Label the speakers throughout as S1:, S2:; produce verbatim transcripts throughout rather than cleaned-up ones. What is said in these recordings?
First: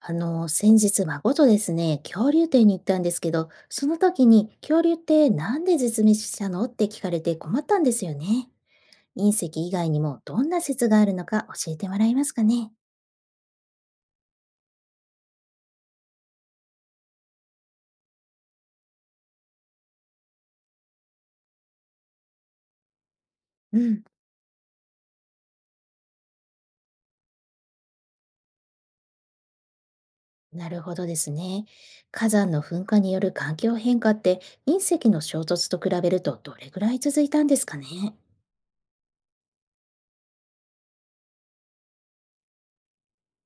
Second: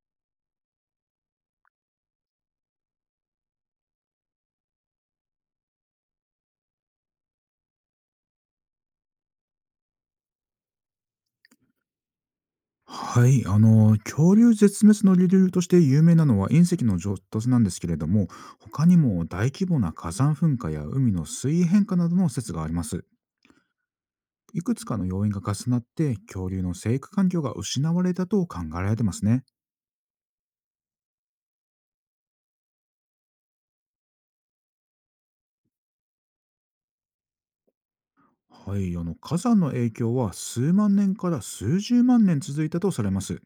S1: あの、先日孫とですね、恐竜展に行ったんですけど、その時に恐竜ってなんで絶滅したのって聞かれて困ったんですよね。隕石以外にもどんな説があるのか教えてもらえますかね。
S2: はい、あの恐竜絶滅の理由として有名なのは隕石の衝突なんですけれども、他にも大規模な火山噴火や海の水位変化などの説があります。
S1: うん。
S2: いくつかの要因が重なって恐竜の生育環境が失われたと考えられてますね。
S1: なるほどですね。火山の噴火による環境変化って隕石の衝突と比べるとどれぐらい続いたんですかね。
S2: はい、あの火山の影響は数万年から数十万年続いたとされます。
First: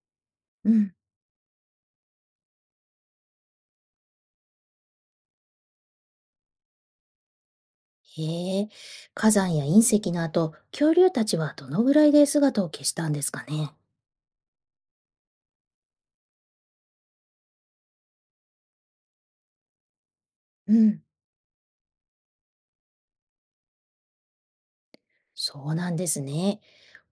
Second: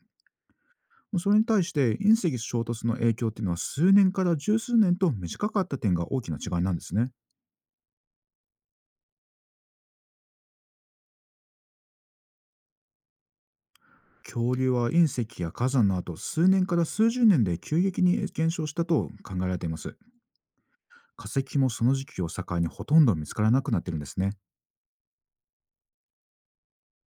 S1: うん。
S2: それに対して、隕石衝突の影響っていうのは数年から十数年と短かった点が大きな違いなんですね。
S1: へえ、火山や隕石の後、恐竜たちはどのぐらいで姿を消したんですかね。
S2: 恐竜は隕石や火山の後、数年から数十年で急激に減少したと考えられています。
S1: うん。
S2: 化石もその時期を境にほとんど見つからなくなってるんですね。
S1: そうなんですね。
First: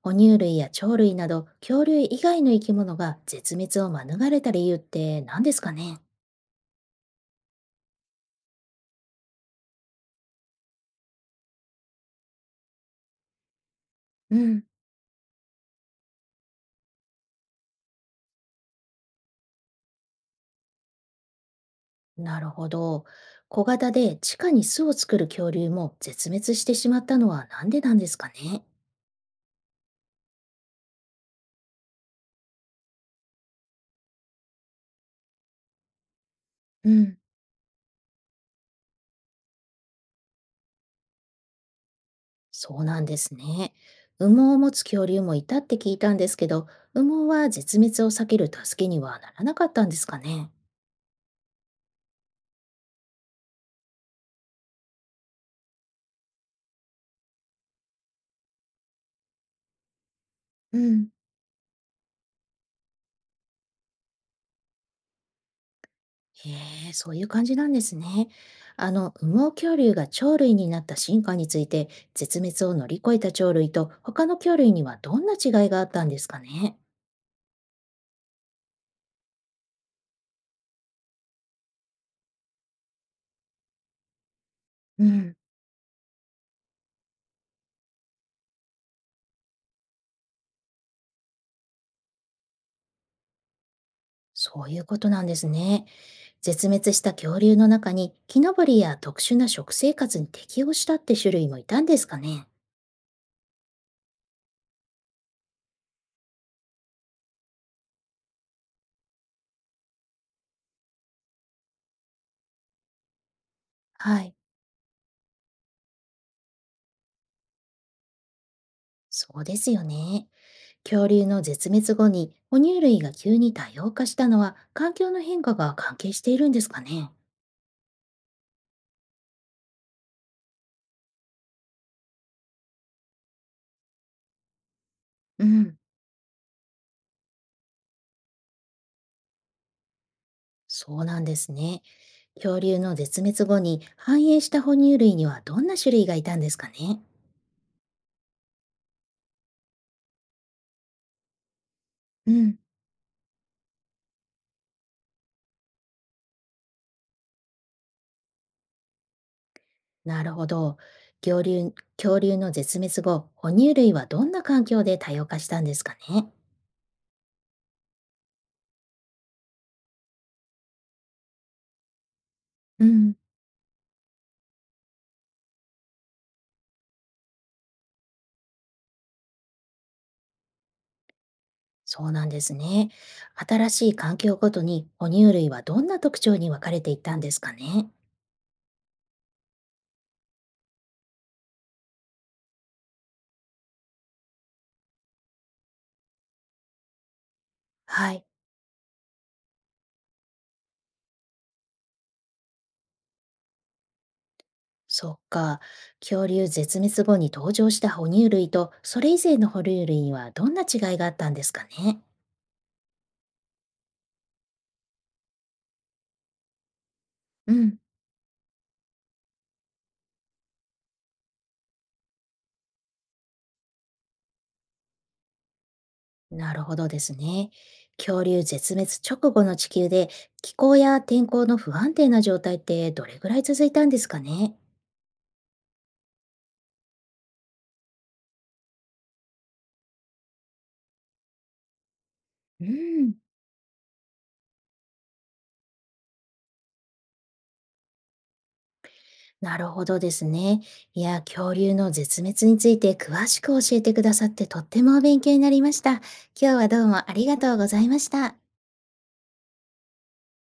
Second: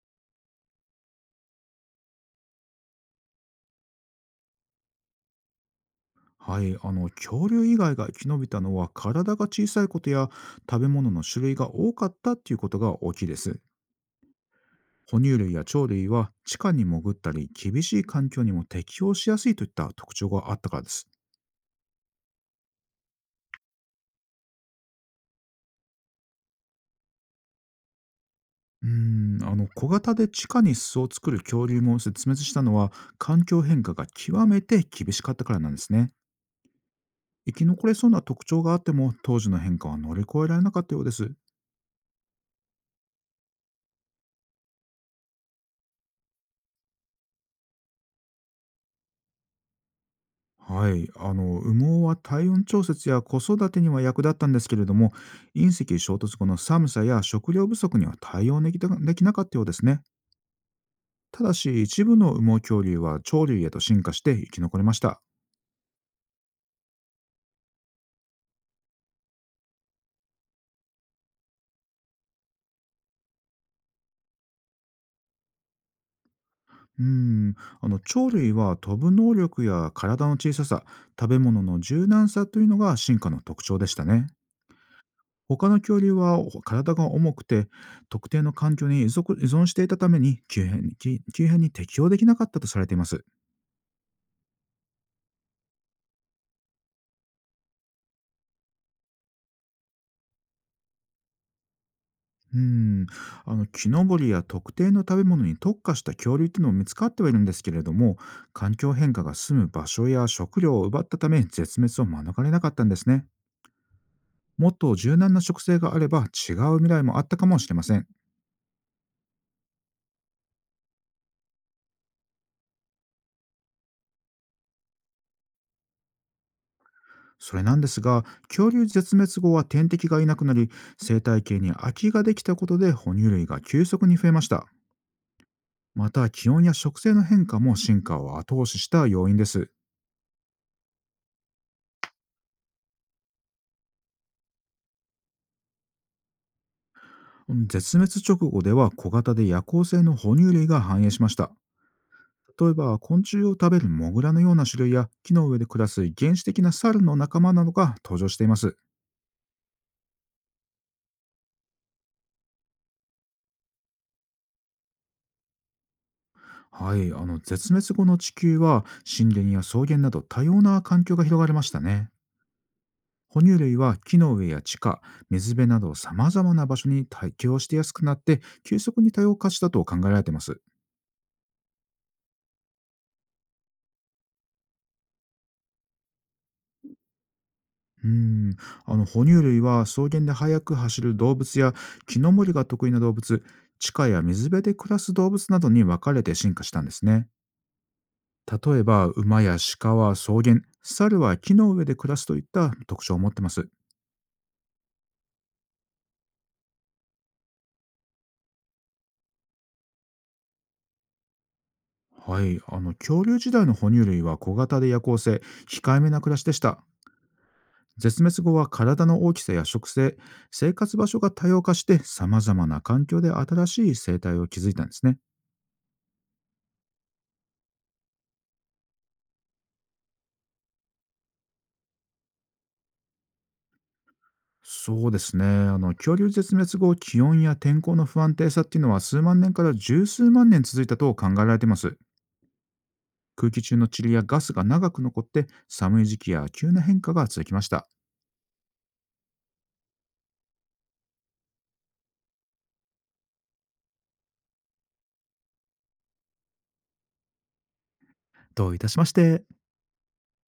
S1: 哺乳類や鳥類など恐竜以外の生き物が絶滅を免れた理由って何ですかね。
S2: はい、あの恐竜以外が生き延びたのは、体が小さいことや食べ物の種類が多かったっていうことが大きいです。
S1: うん、
S2: 哺乳類や鳥類は地下に潜ったり、厳しい環境にも適応しやすいといった特徴があったからです。
S1: なるほど。小型で地下に巣を作る恐竜も絶滅してしまったのは何でなんですかね。
S2: うーんあの小型で地下に巣を作る恐竜も絶滅したのは、環境変化が極めて厳しかったからなんですね。
S1: うん。
S2: 生き残れそうな特徴があっても、当時の変化は乗り越えられなかったようです。
S1: そうなんですね。羽毛を持つ恐竜もいたって聞いたんですけど、羽毛は絶滅を避ける助けにはならなかったんですかね。
S2: はい、あの羽毛は体温調節や子育てには役立ったんですけれども、隕石衝突後の寒さや食料不足には対応できたできなかったようですね。
S1: うん。
S2: ただし、一部の羽毛恐竜は鳥類へと進化して生き残れました。
S1: へえ、そういう感じなんですね。あの、羽毛恐竜が鳥類になった進化について、絶滅を乗り越えた鳥類と他の恐類にはどんな違いがあったんですかね。
S2: うーん、あの鳥類は飛ぶ能力や体の小ささ、食べ物の柔軟さというのが進化の特徴でしたね。
S1: うん、
S2: 他の恐竜はお体が重くて、特定の環境に依存依存していたために、急変急急変に適応できなかったとされています。
S1: そういうことなんですね。絶滅した恐竜の中に、木登りや特殊な食生活に適応したって種類もいたんですかね。
S2: うーん、あの木登りや特定の食べ物に特化した恐竜というのも見つかってはいるんですけれども、環境変化が住む場所や食料を奪ったため、絶滅を免れなかったんですね。
S1: はい。
S2: もっと柔軟な植生があれば、違う未来もあったかもしれません。
S1: そうですよね。恐竜の絶滅後に、哺乳類が急に多様化したのは、環境の変化が関係しているんですかね。
S2: それなんですが、恐竜絶滅後は天敵がいなくなり、生態系に空きができたことで哺乳類が急速に増えました。
S1: うん。
S2: また、気温や植生の変化も進化を後押しした要因です。
S1: そうなんですね。恐竜の絶滅後に繁栄した哺乳類にはどんな種類がいたんですかね。
S2: 絶滅直後では小型で夜行性の哺乳類が繁栄しました。
S1: うん、
S2: 例えば、昆虫を食べるモグラのような種類や、木の上で暮らす原始的な猿の仲間などが登場しています。
S1: なるほど。恐竜、恐竜の絶滅後、哺乳類はどんな環境で多様化したんですかね。
S2: はい、あの絶滅後の地球は、森林や草原など多様な環境が広がりましたね。
S1: うん、
S2: 哺乳類は木の上や地下、水辺など様々な場所に適応してやすくなって、急速に多様化したと考えられています。
S1: そうなんですね。新しい環境ごとに哺乳類はどんな特徴に分かれていったんですかね。
S2: うーん、あの哺乳類は草原で速く走る動物や、木の森が得意な動物、地下や水辺で暮らす動物などに分かれて進化したんですね。
S1: はい。
S2: 例えば、馬や鹿は草原、猿は木の上で暮らすといった特徴を持ってます。
S1: そっか。恐竜絶滅後に登場した哺乳類と、それ以前の哺乳類にはどんな違いがあったんですかね。
S2: はい、あの恐竜時代の哺乳類は小型で夜行性、控えめな暮らしでした。
S1: うん。
S2: 絶滅後は体の大きさや食性、生活場所が多様化して、様々な環境で新しい生態を築いたんですね。
S1: なるほどですね。恐竜絶滅直後の地球で気候や天候の不安定な状態ってどれぐらい続いたんですかね。
S2: そうですね。あの恐竜絶滅後、気温や天候の不安定さっていうのは数万年から十数万年続いたと考えられています。
S1: うん、
S2: 空気中の塵やガスが長く残って、寒い時期や急な変化が続きました。
S1: なるほどですね。いや、恐竜の絶滅について詳しく教えてくださってとってもお勉強になりました。今日はどうもありがとうございました。
S2: どういたしまして。